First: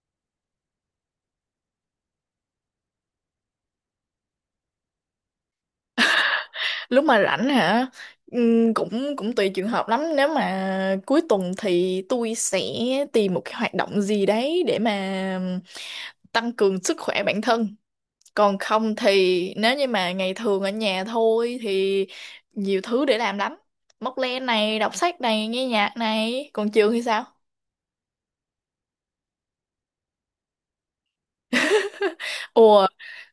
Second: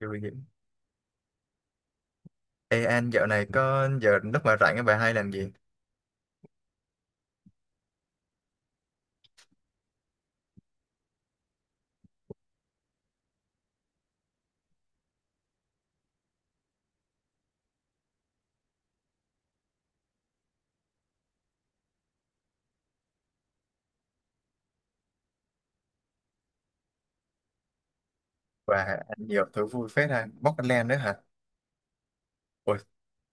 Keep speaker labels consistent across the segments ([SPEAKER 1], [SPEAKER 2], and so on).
[SPEAKER 1] Vui vậy. Ê anh dạo này có giờ lúc mà rảnh bà hay làm gì?
[SPEAKER 2] Lúc mà rảnh hả? Cũng cũng tùy trường hợp lắm, nếu mà cuối tuần thì tôi sẽ tìm một cái hoạt động gì đấy để mà tăng cường sức khỏe bản thân. Còn không thì nếu như mà ngày thường ở nhà thôi thì nhiều thứ để làm lắm, móc len này, đọc sách này, nghe nhạc này. Còn trường thì sao?
[SPEAKER 1] Và anh nhiều thứ vui phết ha. Bóc anh lem nữa hả? Ôi,
[SPEAKER 2] Ồ,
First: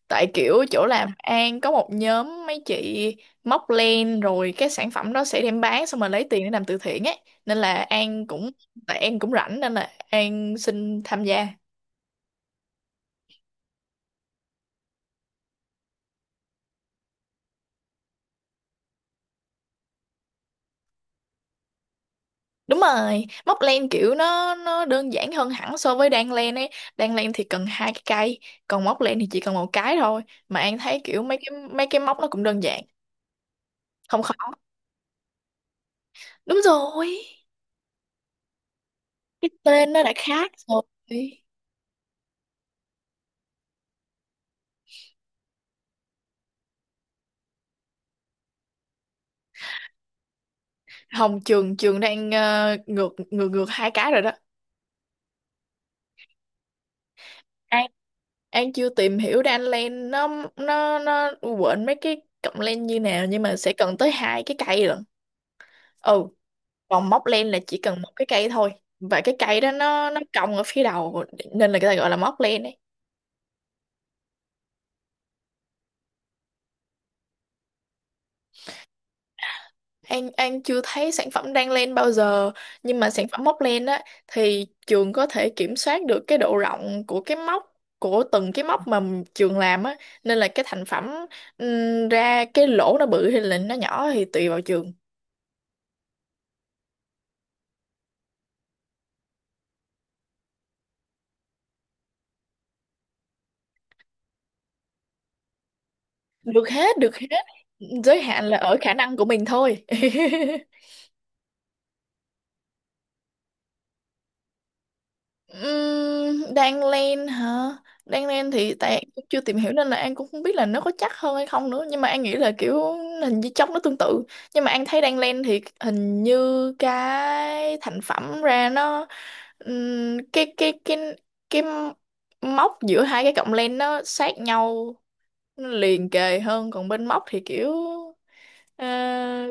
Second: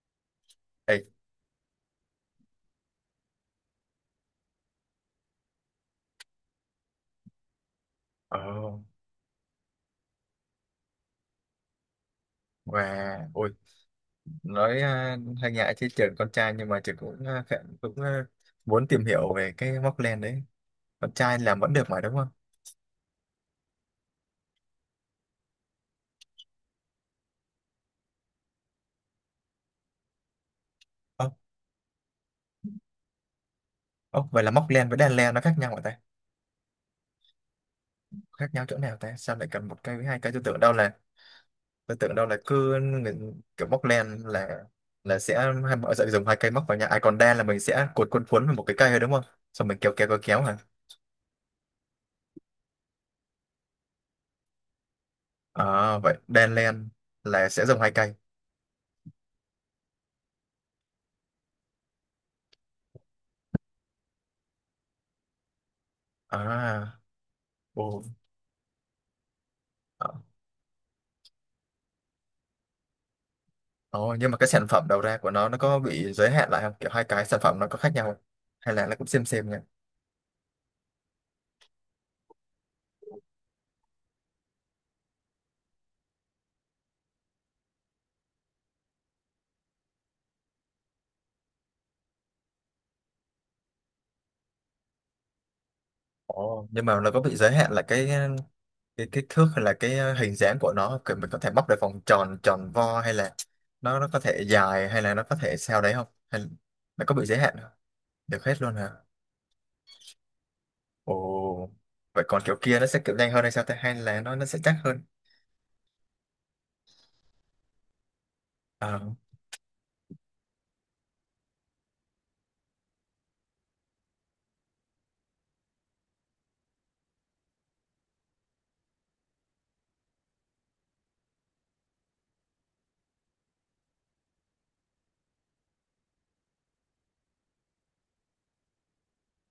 [SPEAKER 2] tại kiểu chỗ
[SPEAKER 1] ê,
[SPEAKER 2] làm An có một nhóm mấy chị móc len, rồi cái sản phẩm đó sẽ đem bán xong rồi lấy tiền để làm từ thiện ấy, nên là An
[SPEAKER 1] ồ,
[SPEAKER 2] cũng, tại An cũng rảnh nên là An xin tham gia.
[SPEAKER 1] và ôi, nói à, hay ngại chứ trường con trai nhưng mà trường cũng à, khá- cũng à, muốn tìm hiểu về cái móc len đấy. Con trai làm vẫn được mà đúng không?
[SPEAKER 2] Đúng rồi, móc len kiểu nó đơn giản hơn hẳn so với đan len ấy. Đan len thì cần hai cái cây, còn móc len thì chỉ cần một cái thôi. Mà An thấy kiểu
[SPEAKER 1] Ồ,
[SPEAKER 2] mấy cái móc nó cũng đơn giản, không
[SPEAKER 1] ồ,
[SPEAKER 2] khó.
[SPEAKER 1] vậy là móc len với đan len nó khác nhau hả ta?
[SPEAKER 2] Đúng rồi,
[SPEAKER 1] Khác nhau chỗ nào ta? Sao lại
[SPEAKER 2] cái
[SPEAKER 1] cần một
[SPEAKER 2] tên
[SPEAKER 1] cây
[SPEAKER 2] nó
[SPEAKER 1] với
[SPEAKER 2] đã
[SPEAKER 1] hai cây?
[SPEAKER 2] khác rồi.
[SPEAKER 1] Tôi tưởng đâu là cứ người- kiểu móc len là sẽ hai mọi sẽ dùng hai cây móc vào nhau ai còn đen là mình sẽ cuốn cuốn cuốn vào một cái cây thôi đúng không xong mình kéo kéo kéo kéo hả
[SPEAKER 2] Hồng, trường trường đang, ngược ngược ngược hai cái rồi đó.
[SPEAKER 1] à vậy đen len là sẽ dùng
[SPEAKER 2] An
[SPEAKER 1] hai cây.
[SPEAKER 2] An chưa tìm hiểu ra anh Len, nó nó quên mấy cái cọng len như nào, nhưng mà sẽ cần tới hai cái cây lận. Ừ,
[SPEAKER 1] À,
[SPEAKER 2] còn móc len là chỉ cần
[SPEAKER 1] ồ,
[SPEAKER 2] một cái cây thôi, và cái cây đó nó
[SPEAKER 1] ờ,
[SPEAKER 2] nó cong ở phía đầu, nên là người ta gọi là móc len ấy.
[SPEAKER 1] ồ, nhưng mà cái sản phẩm đầu ra của nó có bị giới hạn lại không kiểu hai cái sản phẩm nó có khác nhau không? Hay là nó cũng xem nhỉ?
[SPEAKER 2] An chưa thấy sản phẩm đan len bao giờ, nhưng mà sản phẩm móc len á thì trường có thể kiểm soát được cái độ rộng của cái móc, của từng cái móc mà trường làm á, nên là cái thành phẩm, ra cái lỗ nó bự hay là nó nhỏ thì tùy vào trường.
[SPEAKER 1] Ồ. Nhưng mà nó có bị giới hạn là cái kích thước hay là cái hình dáng của nó kiểu mình có thể bóc được vòng tròn tròn vo hay là nó có thể dài hay là nó có thể sao đấy không hay
[SPEAKER 2] Được hết,
[SPEAKER 1] nó có
[SPEAKER 2] được
[SPEAKER 1] bị
[SPEAKER 2] hết.
[SPEAKER 1] giới hạn không?
[SPEAKER 2] Giới
[SPEAKER 1] Được
[SPEAKER 2] hạn là
[SPEAKER 1] hết luôn
[SPEAKER 2] ở
[SPEAKER 1] hả?
[SPEAKER 2] khả năng của mình thôi.
[SPEAKER 1] Ồ, vậy còn kiểu kia nó sẽ kiểu nhanh hơn hay sao ta hay là nó sẽ chắc hơn?
[SPEAKER 2] Đang lên hả? Đang lên thì tại An
[SPEAKER 1] Ờ,
[SPEAKER 2] cũng chưa tìm hiểu nên là An cũng không biết là nó có chắc hơn hay không nữa, nhưng mà An nghĩ là kiểu hình như chốc nó tương tự. Nhưng mà An thấy đang lên thì hình như cái thành phẩm ra nó, ừm, cái cái cái cái móc giữa hai cái cọng len nó sát nhau, nó liền kề hơn, còn bên móc thì kiểu, ờ,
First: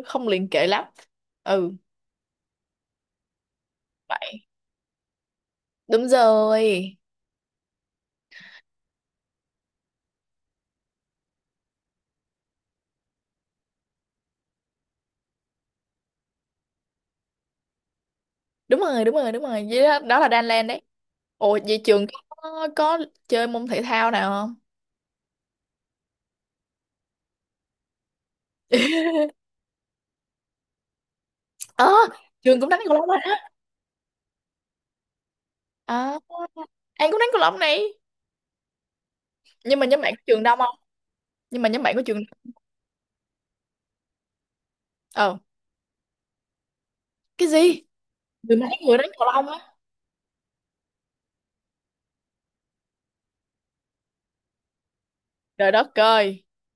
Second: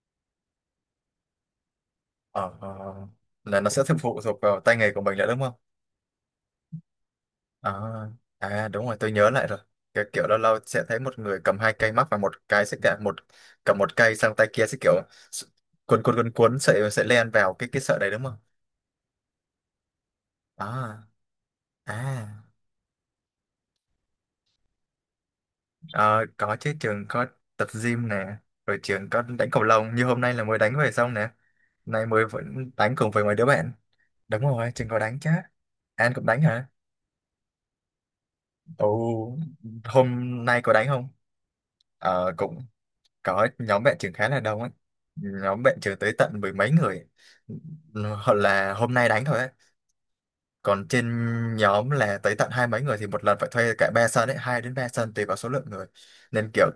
[SPEAKER 2] không liền kề lắm. Ừ.
[SPEAKER 1] ờ, ờ. Là nó sẽ phụ thuộc vào tay nghề của mình nữa đúng không?
[SPEAKER 2] Đúng rồi,
[SPEAKER 1] À, à đúng rồi tôi nhớ lại rồi cái kiểu lâu lâu sẽ thấy một người cầm hai cây mắc và một cái sẽ cả một cầm một cây sang tay kia sẽ kiểu s- cuốn cuốn cuốn cuốn sợi sợi len vào cái sợi đấy đúng không?
[SPEAKER 2] đúng rồi, đúng rồi, đúng rồi vậy đó, đó là Đan Lan đấy.
[SPEAKER 1] À,
[SPEAKER 2] Ồ, vậy trường
[SPEAKER 1] à,
[SPEAKER 2] có chơi môn thể thao nào không?
[SPEAKER 1] ờ, có chứ trường có tập gym nè rồi trường có đánh cầu lông như hôm nay là mới đánh về xong nè,
[SPEAKER 2] ờ
[SPEAKER 1] nay mới
[SPEAKER 2] Trường cũng
[SPEAKER 1] vẫn
[SPEAKER 2] đánh cầu
[SPEAKER 1] đánh
[SPEAKER 2] lông
[SPEAKER 1] cùng
[SPEAKER 2] rồi
[SPEAKER 1] với
[SPEAKER 2] đó.
[SPEAKER 1] mấy đứa bạn. Đúng rồi trường có đánh chứ. An
[SPEAKER 2] À,
[SPEAKER 1] cũng đánh hả?
[SPEAKER 2] An cũng đánh cầu lông này.
[SPEAKER 1] Ồ,
[SPEAKER 2] Nhưng mà nhóm
[SPEAKER 1] hôm
[SPEAKER 2] bạn có trường đông
[SPEAKER 1] nay có
[SPEAKER 2] không?
[SPEAKER 1] đánh không?
[SPEAKER 2] Nhưng mà nhóm bạn có trường
[SPEAKER 1] Ờ
[SPEAKER 2] đông.
[SPEAKER 1] cũng có, nhóm bạn trường khá là đông ấy,
[SPEAKER 2] ờ
[SPEAKER 1] nhóm bạn trường tới tận mười mấy người,
[SPEAKER 2] cái gì?
[SPEAKER 1] hoặc
[SPEAKER 2] Mười mấy
[SPEAKER 1] là hôm
[SPEAKER 2] người
[SPEAKER 1] nay
[SPEAKER 2] đánh
[SPEAKER 1] đánh
[SPEAKER 2] cầu
[SPEAKER 1] thôi
[SPEAKER 2] lông
[SPEAKER 1] ấy.
[SPEAKER 2] á?
[SPEAKER 1] Còn trên nhóm là tới tận hai mấy người thì một lần phải thuê cả ba sân ấy, hai đến ba sân tùy vào số lượng
[SPEAKER 2] Trời
[SPEAKER 1] người,
[SPEAKER 2] đất ơi.
[SPEAKER 1] nên kiểu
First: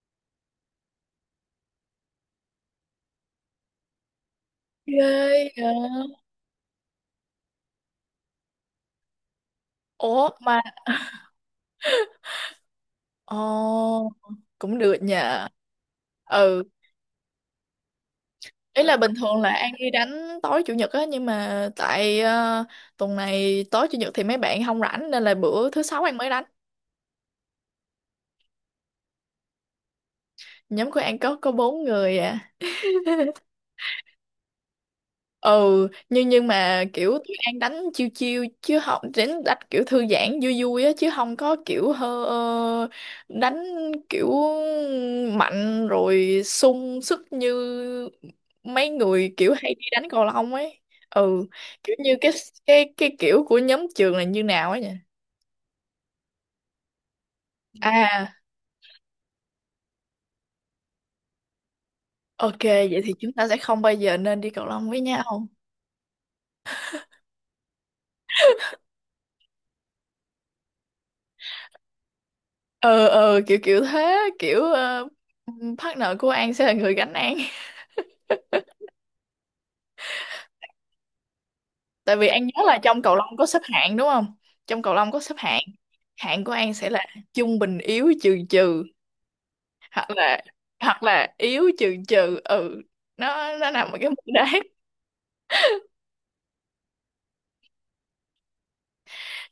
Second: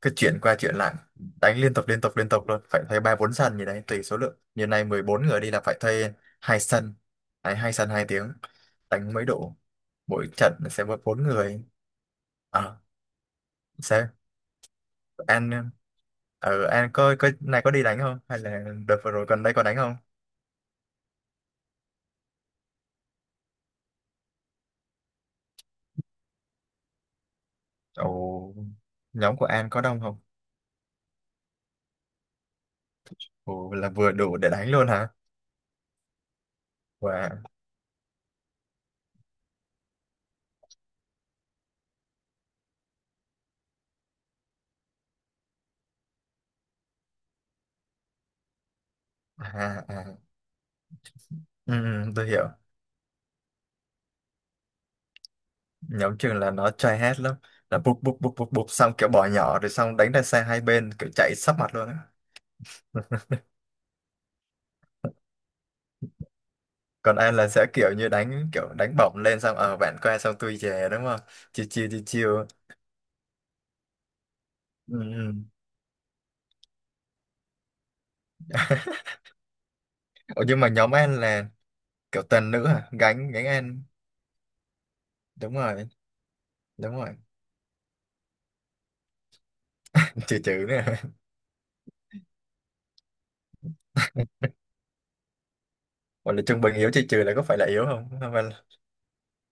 [SPEAKER 1] cứ chuyển qua chuyển lại đánh liên tục liên tục liên tục luôn, phải thuê ba bốn sân gì đấy tùy số lượng, như này 14 người đi
[SPEAKER 2] Ghê.
[SPEAKER 1] là
[SPEAKER 2] À.
[SPEAKER 1] phải thuê hai sân. Đấy, hai sân 2 tiếng đánh mới đủ, mỗi
[SPEAKER 2] Ủa
[SPEAKER 1] trận
[SPEAKER 2] mà.
[SPEAKER 1] sẽ có bốn người. À,
[SPEAKER 2] Ồ,
[SPEAKER 1] sao
[SPEAKER 2] cũng được nhờ.
[SPEAKER 1] An
[SPEAKER 2] Ừ.
[SPEAKER 1] ở An có này có đi đánh không hay là
[SPEAKER 2] Ý là
[SPEAKER 1] đợt vừa
[SPEAKER 2] bình
[SPEAKER 1] rồi
[SPEAKER 2] thường
[SPEAKER 1] gần
[SPEAKER 2] là
[SPEAKER 1] đây có
[SPEAKER 2] An
[SPEAKER 1] đánh
[SPEAKER 2] đi
[SPEAKER 1] không?
[SPEAKER 2] đánh tối chủ nhật á, nhưng mà tại, tuần này tối chủ nhật thì mấy bạn không rảnh nên là bữa thứ sáu An mới đánh.
[SPEAKER 1] Ồ nhóm của An có đông không?
[SPEAKER 2] Nhóm của An có bốn người à.
[SPEAKER 1] Ồ là vừa đủ để đánh luôn hả?
[SPEAKER 2] Ừ, nhưng mà kiểu
[SPEAKER 1] Và
[SPEAKER 2] tụi An đánh chiêu chiêu, chứ không đánh đánh kiểu thư giãn vui vui á, chứ không có kiểu đánh kiểu mạnh rồi sung sức như mấy người kiểu hay
[SPEAKER 1] à,
[SPEAKER 2] đi đánh
[SPEAKER 1] à.
[SPEAKER 2] cầu lông ấy. Ừ,
[SPEAKER 1] Ừ,
[SPEAKER 2] kiểu
[SPEAKER 1] ừ,
[SPEAKER 2] như
[SPEAKER 1] tôi
[SPEAKER 2] cái
[SPEAKER 1] hiểu.
[SPEAKER 2] cái cái kiểu của nhóm trường là như nào ấy nhỉ?
[SPEAKER 1] Nhóm trường là nó chơi hết lắm, là bụp bụp
[SPEAKER 2] À,
[SPEAKER 1] bụp bụp bụp xong kiểu bỏ nhỏ rồi xong đánh ra xe hai bên kiểu chạy sấp mặt luôn á.
[SPEAKER 2] ok, vậy thì chúng ta sẽ không bao giờ nên đi cầu lông với nhau.
[SPEAKER 1] Còn An là sẽ kiểu như đánh kiểu đánh bổng lên xong ở bạn qua xong tôi về đúng không, chiêu chiêu chiêu chiêu.
[SPEAKER 2] Ờ, ờ, kiểu kiểu thế, kiểu,
[SPEAKER 1] Ừ. Ừ.
[SPEAKER 2] partner của An sẽ là người gánh An.
[SPEAKER 1] Ủa nhưng mà nhóm An là
[SPEAKER 2] Tại
[SPEAKER 1] kiểu
[SPEAKER 2] vì An
[SPEAKER 1] toàn
[SPEAKER 2] nhớ
[SPEAKER 1] nữ
[SPEAKER 2] là
[SPEAKER 1] hả?
[SPEAKER 2] trong cầu
[SPEAKER 1] Gánh,
[SPEAKER 2] lông
[SPEAKER 1] gánh
[SPEAKER 2] có xếp
[SPEAKER 1] An.
[SPEAKER 2] hạng đúng không? Trong cầu lông có xếp
[SPEAKER 1] Đúng
[SPEAKER 2] hạng,
[SPEAKER 1] rồi,
[SPEAKER 2] hạng của An sẽ
[SPEAKER 1] đúng
[SPEAKER 2] là
[SPEAKER 1] rồi.
[SPEAKER 2] trung bình yếu trừ trừ, hoặc
[SPEAKER 1] Trừ
[SPEAKER 2] là
[SPEAKER 1] trừ nữa
[SPEAKER 2] hoặc là yếu trừ trừ, ừ, nó nằm ở cái mức đấy.
[SPEAKER 1] gọi là trung bình yếu trừ trừ là có phải là yếu không? Không phải là-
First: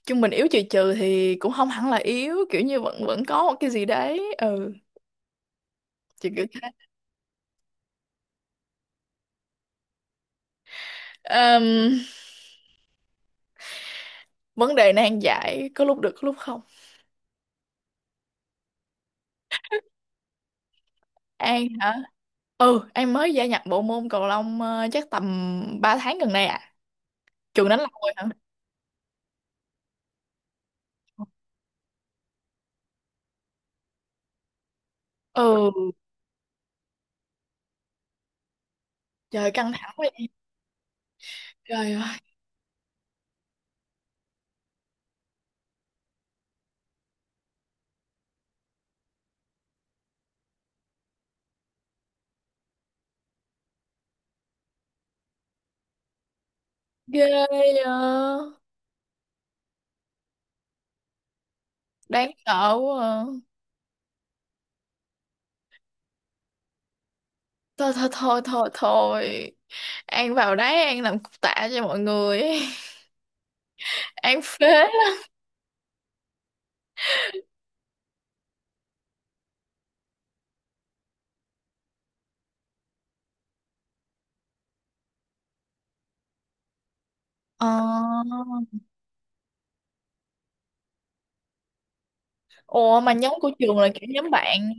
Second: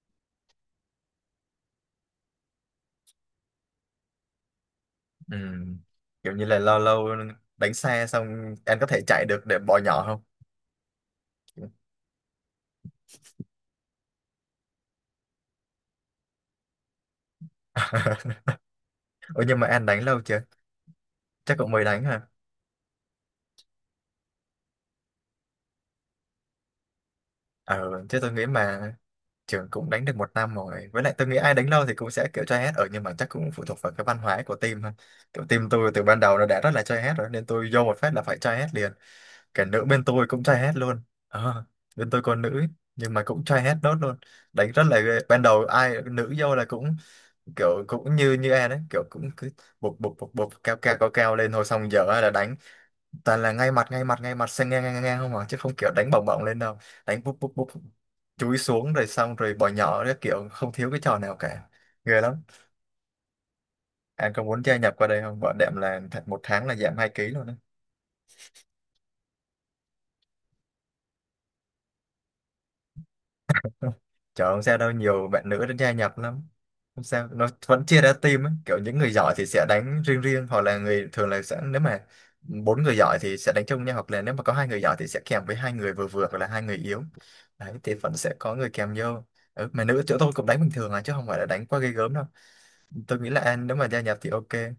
[SPEAKER 2] Trung bình yếu trừ trừ thì cũng không hẳn là yếu, kiểu như vẫn vẫn có một cái gì đấy, ừ,
[SPEAKER 1] ừ.
[SPEAKER 2] kiểu
[SPEAKER 1] Kiểu
[SPEAKER 2] kiểu
[SPEAKER 1] như là lâu lâu đánh xe xong anh có thể chạy được để bỏ nhỏ không?
[SPEAKER 2] thế. Vấn đề nan giải, có lúc được có lúc không.
[SPEAKER 1] Ủa nhưng mà anh đánh lâu chưa? Chắc
[SPEAKER 2] An
[SPEAKER 1] cũng mới
[SPEAKER 2] hả?
[SPEAKER 1] đánh hả?
[SPEAKER 2] Ừ, An mới gia nhập bộ môn cầu lông, chắc tầm 3 tháng gần đây à. Trường đánh lâu
[SPEAKER 1] Ờ
[SPEAKER 2] rồi
[SPEAKER 1] chứ
[SPEAKER 2] hả?
[SPEAKER 1] tôi nghĩ mà trường cũng đánh được 1 năm rồi, với lại tôi nghĩ ai đánh lâu thì cũng sẽ kiểu try hết ở, nhưng mà chắc cũng phụ thuộc vào cái văn hóa của team thôi. Kiểu team
[SPEAKER 2] Ừ,
[SPEAKER 1] tôi từ ban đầu nó đã rất là try hết rồi nên tôi vô một phát là phải try hết liền.
[SPEAKER 2] trời
[SPEAKER 1] Cả
[SPEAKER 2] căng
[SPEAKER 1] nữ
[SPEAKER 2] thẳng
[SPEAKER 1] bên
[SPEAKER 2] quá
[SPEAKER 1] tôi
[SPEAKER 2] vậy.
[SPEAKER 1] cũng try hết luôn. Ờ,
[SPEAKER 2] Trời
[SPEAKER 1] bên
[SPEAKER 2] ơi,
[SPEAKER 1] tôi còn nữ ấy, nhưng mà cũng try hết nốt luôn, đánh rất là ghê. Ban đầu ai nữ vô là cũng kiểu cũng như như em đấy kiểu cũng cứ bục bục bục bục cao cao cao cao lên thôi, xong giờ là đánh toàn là ngay mặt ngay mặt ngay mặt sang ngang ngang ngang không à, chứ không kiểu đánh bổng bổng lên đâu, đánh
[SPEAKER 2] ghê.
[SPEAKER 1] bục bục bục
[SPEAKER 2] ờ,
[SPEAKER 1] chúi xuống rồi xong rồi bỏ nhỏ đấy kiểu không thiếu cái trò nào cả, ghê
[SPEAKER 2] Đáng
[SPEAKER 1] lắm.
[SPEAKER 2] sợ quá à.
[SPEAKER 1] Anh có muốn gia nhập qua đây không? Bọn đệm là th- một tháng là giảm 2 ký luôn.
[SPEAKER 2] Thôi thôi thôi thôi thôi, An vào đấy An làm cục tạ cho mọi người. An
[SPEAKER 1] Trời không
[SPEAKER 2] phế
[SPEAKER 1] sao đâu,
[SPEAKER 2] lắm.
[SPEAKER 1] nhiều bạn nữ đã gia nhập lắm. Không sao, nó vẫn chia ra team ấy. Kiểu những người giỏi thì sẽ đánh riêng riêng, hoặc là người thường là sẽ, nếu mà bốn người giỏi thì sẽ đánh chung nhau, hoặc là nếu mà có hai người giỏi thì sẽ kèm với hai người vừa vừa, hoặc là hai người yếu.
[SPEAKER 2] ờ
[SPEAKER 1] Đấy, thì vẫn sẽ có người kèm vô. Ừ, mà nữ chỗ tôi cũng đánh bình thường à, chứ không phải là đánh quá ghê gớm đâu.
[SPEAKER 2] Ủa mà
[SPEAKER 1] Tôi nghĩ
[SPEAKER 2] nhóm
[SPEAKER 1] là
[SPEAKER 2] của
[SPEAKER 1] anh nếu
[SPEAKER 2] trường
[SPEAKER 1] mà
[SPEAKER 2] là
[SPEAKER 1] gia
[SPEAKER 2] kiểu
[SPEAKER 1] nhập thì
[SPEAKER 2] nhóm bạn,
[SPEAKER 1] ok.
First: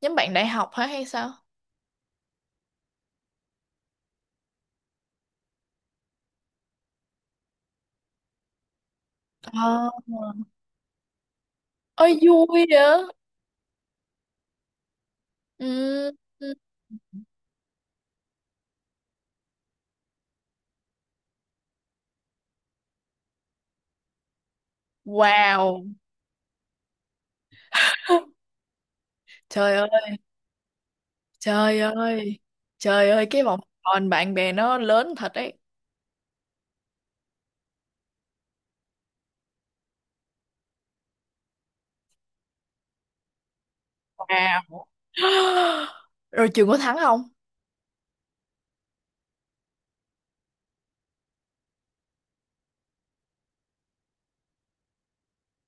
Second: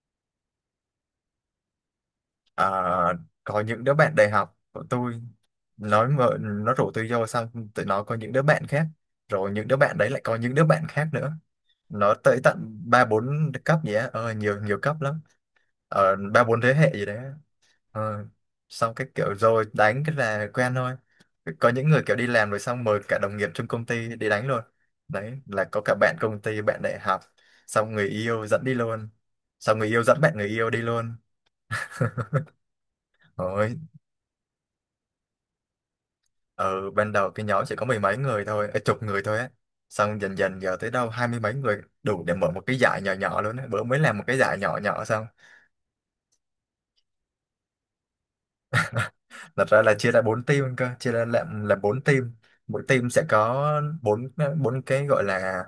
[SPEAKER 2] nhóm bạn đại học hả hay sao?
[SPEAKER 1] À, có những đứa bạn đại học của tôi, nói mà, nó rủ tôi vô xong, tụi nó có những đứa bạn khác. Rồi những đứa
[SPEAKER 2] ờ
[SPEAKER 1] bạn đấy lại có những đứa bạn khác nữa, nó
[SPEAKER 2] Ơi
[SPEAKER 1] tới
[SPEAKER 2] vui
[SPEAKER 1] tận
[SPEAKER 2] vậy.
[SPEAKER 1] ba bốn cấp gì á, nhiều nhiều cấp lắm,
[SPEAKER 2] Ừ.
[SPEAKER 1] ờ ba
[SPEAKER 2] Ừ.
[SPEAKER 1] bốn thế hệ gì đấy á. Ờ, xong cái kiểu rồi đánh cái là quen thôi, có những người kiểu đi làm rồi xong mời cả đồng nghiệp trong công ty đi đánh luôn. Đấy là có
[SPEAKER 2] Wow.
[SPEAKER 1] cả bạn công ty bạn đại học, xong người yêu dẫn đi luôn,
[SPEAKER 2] Trời
[SPEAKER 1] xong người
[SPEAKER 2] ơi,
[SPEAKER 1] yêu dẫn bạn người yêu đi luôn.
[SPEAKER 2] trời ơi. Trời ơi, cái vòng
[SPEAKER 1] Rồi
[SPEAKER 2] tròn bạn bè nó lớn thật đấy.
[SPEAKER 1] ở ban đầu cái nhóm chỉ có mười mấy người thôi, chục người thôi á, xong dần dần giờ tới đâu hai mươi mấy người đủ để mở một cái giải nhỏ nhỏ luôn á, bữa mới làm một cái giải nhỏ
[SPEAKER 2] Wow.
[SPEAKER 1] nhỏ xong.
[SPEAKER 2] Rồi trường có thắng không?
[SPEAKER 1] Thật ra là chia ra bốn team cơ, chia ra làm là bốn team, mỗi team sẽ có bốn bốn cái gọi là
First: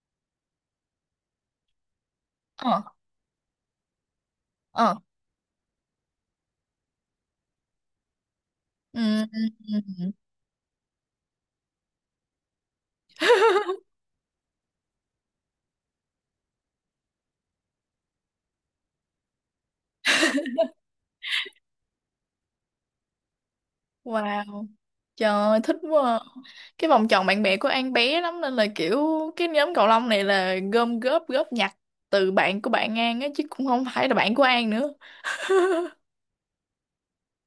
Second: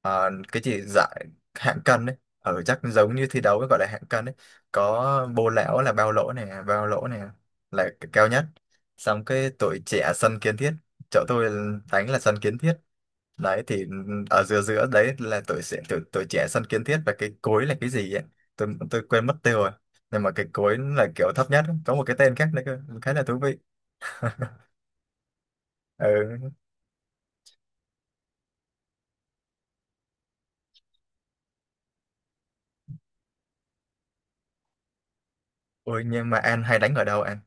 [SPEAKER 1] cái gì giải hạng cân đấy, ở chắc
[SPEAKER 2] Ờ,
[SPEAKER 1] giống như thi đấu gọi là hạng cân đấy.
[SPEAKER 2] ờ.
[SPEAKER 1] Có bô lão là bao lỗ này bao lỗ này, là cái cao nhất.
[SPEAKER 2] Ừ.
[SPEAKER 1] Xong
[SPEAKER 2] Ừ,
[SPEAKER 1] cái
[SPEAKER 2] ừ.
[SPEAKER 1] tuổi
[SPEAKER 2] Ừ.
[SPEAKER 1] trẻ sân kiến thiết, chỗ tôi đánh là sân kiến thiết. Đấy thì ở giữa giữa đấy là tuổi trẻ tuổi, tuổi trẻ sân kiến thiết và cái cối là cái gì ấy, tôi quên mất tiêu rồi, nhưng mà cái cối là kiểu thấp nhất, có một cái tên khác nữa cơ, khá là thú vị.
[SPEAKER 2] Wow. Trời ơi, thích quá. À.
[SPEAKER 1] Ừ.
[SPEAKER 2] Cái vòng tròn bạn bè của An bé lắm nên là kiểu cái nhóm cầu lông này là gom góp góp nhặt từ bạn của bạn An á, chứ cũng không phải là bạn của An nữa.
[SPEAKER 1] Ôi nhưng mà An hay đánh ở đâu An?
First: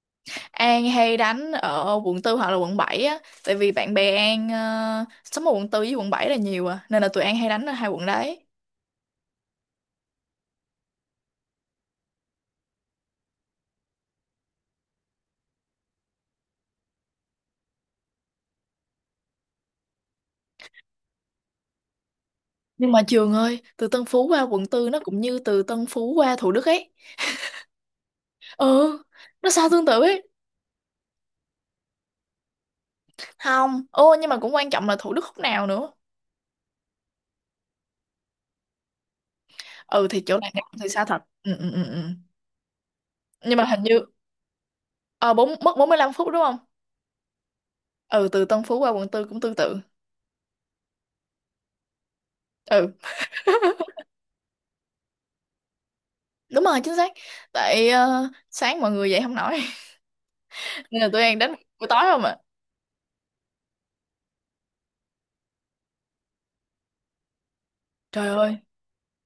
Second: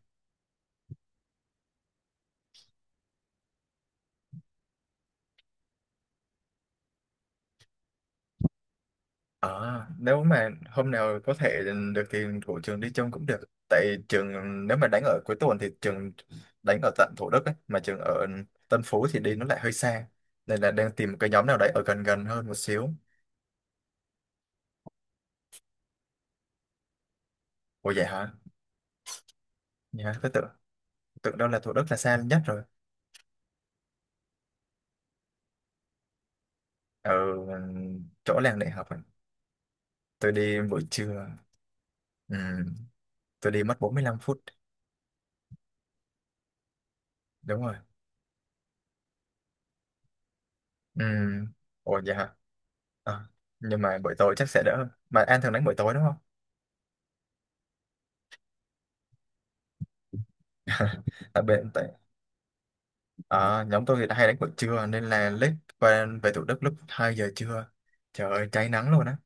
[SPEAKER 2] An hay đánh ở quận tư hoặc là quận 7 á, tại vì bạn bè An, sống ở quận tư với quận 7 là nhiều à, nên là tụi An hay đánh ở hai quận đấy.
[SPEAKER 1] Ờ nếu mà hôm nào có thể được thì của trường đi chung cũng được, tại trường nếu mà đánh ở cuối tuần thì trường đánh ở tận Thủ Đức ấy, mà trường ở Tân Phú thì đi nó lại hơi xa, nên là đang tìm cái nhóm nào đấy ở gần gần hơn một xíu.
[SPEAKER 2] Nhưng mà trường ơi, từ Tân Phú qua quận tư nó cũng như từ Tân Phú qua Thủ Đức ấy.
[SPEAKER 1] Ủa vậy hả?
[SPEAKER 2] Ừ, nó sao tương tự
[SPEAKER 1] Nhá
[SPEAKER 2] ấy.
[SPEAKER 1] tôi tưởng, tưởng đâu là Thủ Đức là xa nhất rồi.
[SPEAKER 2] Không ô, nhưng mà cũng quan trọng là Thủ Đức khúc nào nữa.
[SPEAKER 1] Ở chỗ làng đại học ấy.
[SPEAKER 2] Ừ, thì
[SPEAKER 1] Tôi
[SPEAKER 2] chỗ này
[SPEAKER 1] đi buổi
[SPEAKER 2] thì xa thật.
[SPEAKER 1] trưa,
[SPEAKER 2] Ừ, ừ, ừ. Ừ.
[SPEAKER 1] ừ, tôi
[SPEAKER 2] Nhưng
[SPEAKER 1] đi
[SPEAKER 2] mà hình
[SPEAKER 1] mất bốn mươi
[SPEAKER 2] như,
[SPEAKER 1] lăm phút
[SPEAKER 2] ờ bốn mất 45 phút đúng không?
[SPEAKER 1] Đúng rồi.
[SPEAKER 2] Ừ, từ Tân Phú qua quận tư cũng tương tự.
[SPEAKER 1] Ừ. Ủa vậy hả?
[SPEAKER 2] Ừ,
[SPEAKER 1] Ờ, nhưng mà buổi tối chắc sẽ đỡ hơn. Mà An thường đánh buổi tối đúng không?
[SPEAKER 2] đúng rồi, chính xác. Tại, sáng mọi người dậy không nổi. Nên là tụi An
[SPEAKER 1] Tại
[SPEAKER 2] đánh
[SPEAKER 1] bên tại
[SPEAKER 2] buổi tối không ạ.
[SPEAKER 1] ờ, nhóm tôi thì đã hay đánh buổi trưa nên là lết qua về Thủ Đức lúc 2 giờ trưa,
[SPEAKER 2] Trời
[SPEAKER 1] trời ơi
[SPEAKER 2] ơi,
[SPEAKER 1] cháy nắng luôn á,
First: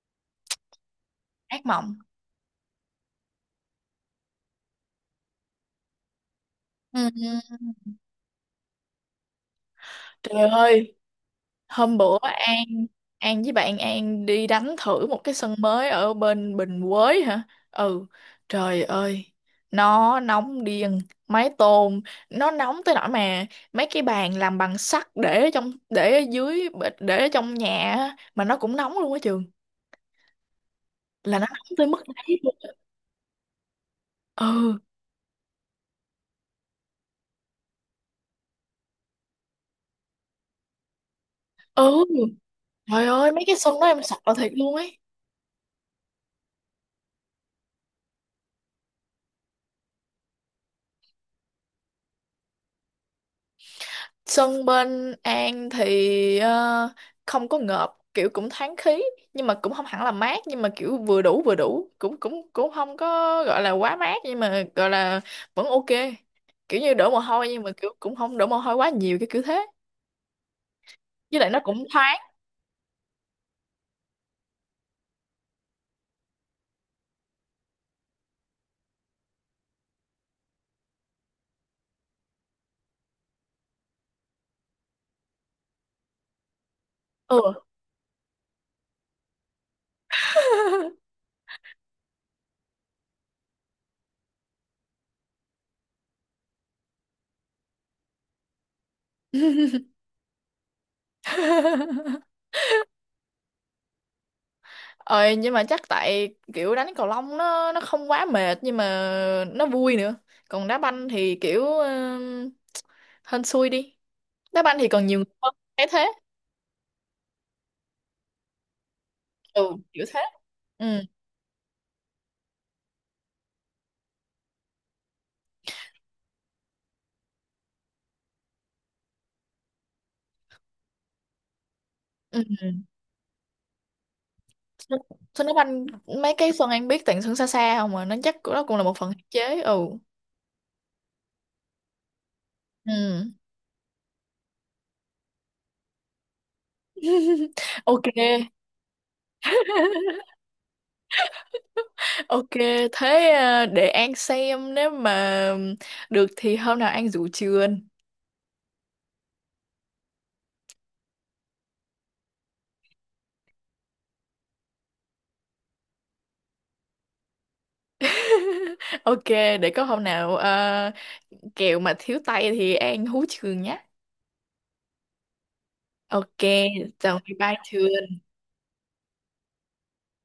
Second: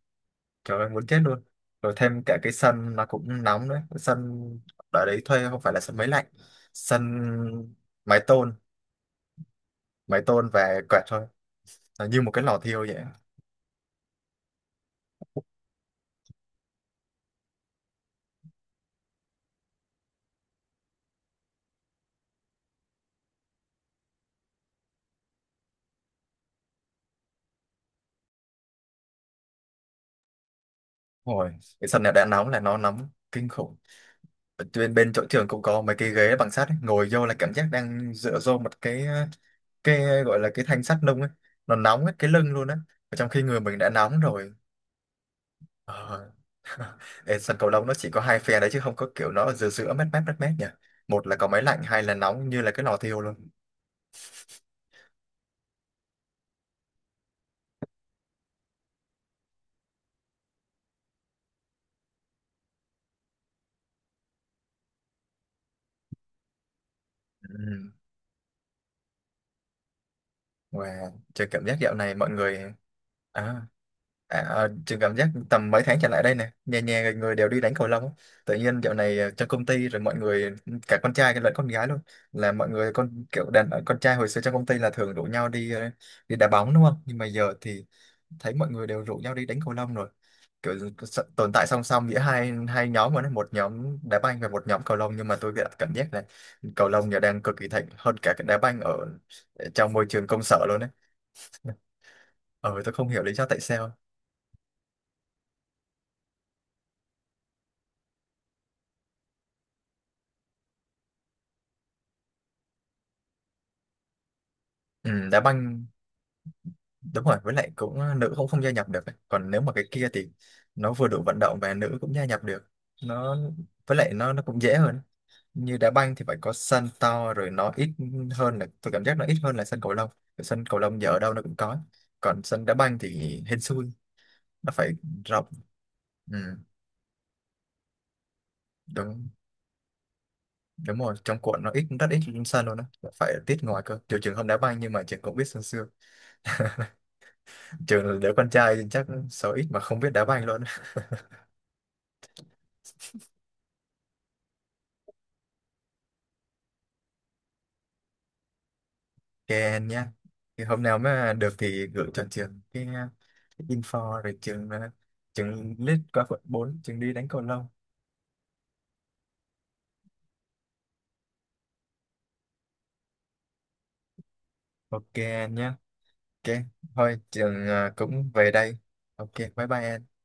[SPEAKER 1] trời ơi muốn chết luôn.
[SPEAKER 2] ác
[SPEAKER 1] Rồi
[SPEAKER 2] mộng.
[SPEAKER 1] thêm cả cái sân nó cũng nóng đấy. Cái sân ở đấy thuê không phải là sân máy lạnh,
[SPEAKER 2] Ừ.
[SPEAKER 1] sân mái tôn, mái
[SPEAKER 2] Trời
[SPEAKER 1] tôn và
[SPEAKER 2] ơi,
[SPEAKER 1] quẹt thôi,
[SPEAKER 2] hôm
[SPEAKER 1] nó
[SPEAKER 2] bữa
[SPEAKER 1] như một cái lò
[SPEAKER 2] An
[SPEAKER 1] thiêu vậy.
[SPEAKER 2] An với bạn An đi đánh thử một cái sân mới ở bên Bình Quới hả? Ừ, trời ơi, nó nóng điên, mái tôn nó nóng tới nỗi mà mấy cái bàn làm bằng sắt để ở trong, để ở dưới, để ở trong nhà á, mà nó cũng nóng luôn á trường. Là nó
[SPEAKER 1] Ôi,
[SPEAKER 2] nóng tới
[SPEAKER 1] cái
[SPEAKER 2] mức
[SPEAKER 1] sân này đã
[SPEAKER 2] đấy
[SPEAKER 1] nóng
[SPEAKER 2] luôn.
[SPEAKER 1] là nó nóng kinh khủng.
[SPEAKER 2] Ừ,
[SPEAKER 1] Bên bên chỗ trường cũng có mấy cái ghế bằng sắt ấy, ngồi vô là cảm giác đang dựa vô một cái gọi là cái thanh sắt nung ấy, nó
[SPEAKER 2] ừ,
[SPEAKER 1] nóng hết cái lưng luôn á.
[SPEAKER 2] trời
[SPEAKER 1] Và trong
[SPEAKER 2] ơi,
[SPEAKER 1] khi
[SPEAKER 2] mấy cái
[SPEAKER 1] người
[SPEAKER 2] sân
[SPEAKER 1] mình
[SPEAKER 2] đó
[SPEAKER 1] đã
[SPEAKER 2] em sợ
[SPEAKER 1] nóng
[SPEAKER 2] thiệt
[SPEAKER 1] rồi,
[SPEAKER 2] luôn ấy.
[SPEAKER 1] ờ. Ê, sân cầu lông nó chỉ có hai phe đấy chứ không có kiểu nó ở giữa giữa mát mát mát mát nhỉ, một là có máy lạnh hai là nóng như là cái lò thiêu luôn.
[SPEAKER 2] Sân bên An thì, không có ngợp, kiểu cũng thoáng khí, nhưng mà cũng không hẳn là mát, nhưng mà kiểu vừa đủ, vừa đủ, cũng cũng cũng không có gọi là quá mát, nhưng mà gọi là vẫn ok, kiểu như đổ mồ hôi nhưng mà
[SPEAKER 1] Ừ.
[SPEAKER 2] kiểu cũng không đổ mồ hôi quá nhiều, cái kiểu thế,
[SPEAKER 1] Wow,
[SPEAKER 2] với
[SPEAKER 1] chơi
[SPEAKER 2] lại nó
[SPEAKER 1] cảm giác
[SPEAKER 2] cũng
[SPEAKER 1] dạo này
[SPEAKER 2] thoáng.
[SPEAKER 1] mọi người à, À, à, trường cảm giác tầm mấy tháng trở lại đây nè nhà nhà người đều đi đánh cầu lông á. Tự nhiên dạo này trong công ty rồi mọi người cả con trai lẫn con gái luôn, là mọi người con kiểu đàn ờ, con trai hồi xưa trong công ty là thường rủ nhau đi đi đá bóng đúng không, nhưng mà giờ
[SPEAKER 2] Ừ.
[SPEAKER 1] thì thấy mọi người đều rủ nhau đi đánh cầu lông rồi, kiểu s- tồn tại song song giữa hai hai nhóm mà nó một nhóm đá banh và một nhóm cầu lông, nhưng mà tôi cảm cảm giác là cầu lông giờ đang cực kỳ thịnh hơn cả cái đá banh ở trong môi trường công sở luôn đấy. Ờ tôi không hiểu lý do tại sao.
[SPEAKER 2] ờ nhưng mà chắc tại kiểu đánh cầu lông nó không quá mệt, nhưng mà nó vui nữa. Còn đá banh thì kiểu, hên xui đi. Đá banh thì còn nhiều người
[SPEAKER 1] Ừ, đá
[SPEAKER 2] hơn,
[SPEAKER 1] banh
[SPEAKER 2] thấy thế.
[SPEAKER 1] đúng rồi, với lại cũng nữ cũng không gia nhập được ấy, còn nếu mà
[SPEAKER 2] Ừ,
[SPEAKER 1] cái
[SPEAKER 2] kiểu
[SPEAKER 1] kia
[SPEAKER 2] thế.
[SPEAKER 1] thì
[SPEAKER 2] Ừ.
[SPEAKER 1] nó vừa đủ vận động và nữ cũng gia nhập được. Nó với lại nó cũng dễ hơn, như đá banh thì phải có sân to rồi nó ít hơn là tôi cảm giác nó ít hơn là sân cầu lông. Cái sân cầu lông giờ ở đâu nó cũng có, còn
[SPEAKER 2] Ừ.
[SPEAKER 1] sân đá banh thì hên xui, nó phải
[SPEAKER 2] Xuân
[SPEAKER 1] rộng.
[SPEAKER 2] Xuân Đức Anh, mấy
[SPEAKER 1] Ừ,
[SPEAKER 2] cái Xuân Anh biết tặng Xuân xa xa không mà nó chắc cũng-, đó cũng là một phần hạn
[SPEAKER 1] đúng
[SPEAKER 2] chế. Ừ.
[SPEAKER 1] đúng rồi trong quận nó ít rất ít sân luôn á,
[SPEAKER 2] Ừ.
[SPEAKER 1] phải tiết ngoài cơ, trừ trường không đá banh nhưng mà trường cũng biết sân xưa,
[SPEAKER 2] Ok.
[SPEAKER 1] trường là đứa con trai chắc số ít mà không biết đá banh luôn.
[SPEAKER 2] Ok, thế à, để An xem nếu mà được thì hôm nào An rủ trường.
[SPEAKER 1] Ok anh nhé. Thì hôm nào mà được thì gửi cho trường cái info rồi trường trường list qua quận 4, trường đi đánh cầu lông.
[SPEAKER 2] Ok, để có hôm nào à, kẹo mà thiếu tay thì An hú trường nhé.
[SPEAKER 1] Ok anh nhé.
[SPEAKER 2] Ok.
[SPEAKER 1] Ok.
[SPEAKER 2] Chào,
[SPEAKER 1] Thôi
[SPEAKER 2] bye bye
[SPEAKER 1] trường
[SPEAKER 2] trường.
[SPEAKER 1] cũng về đây. Ok, bye bye anh.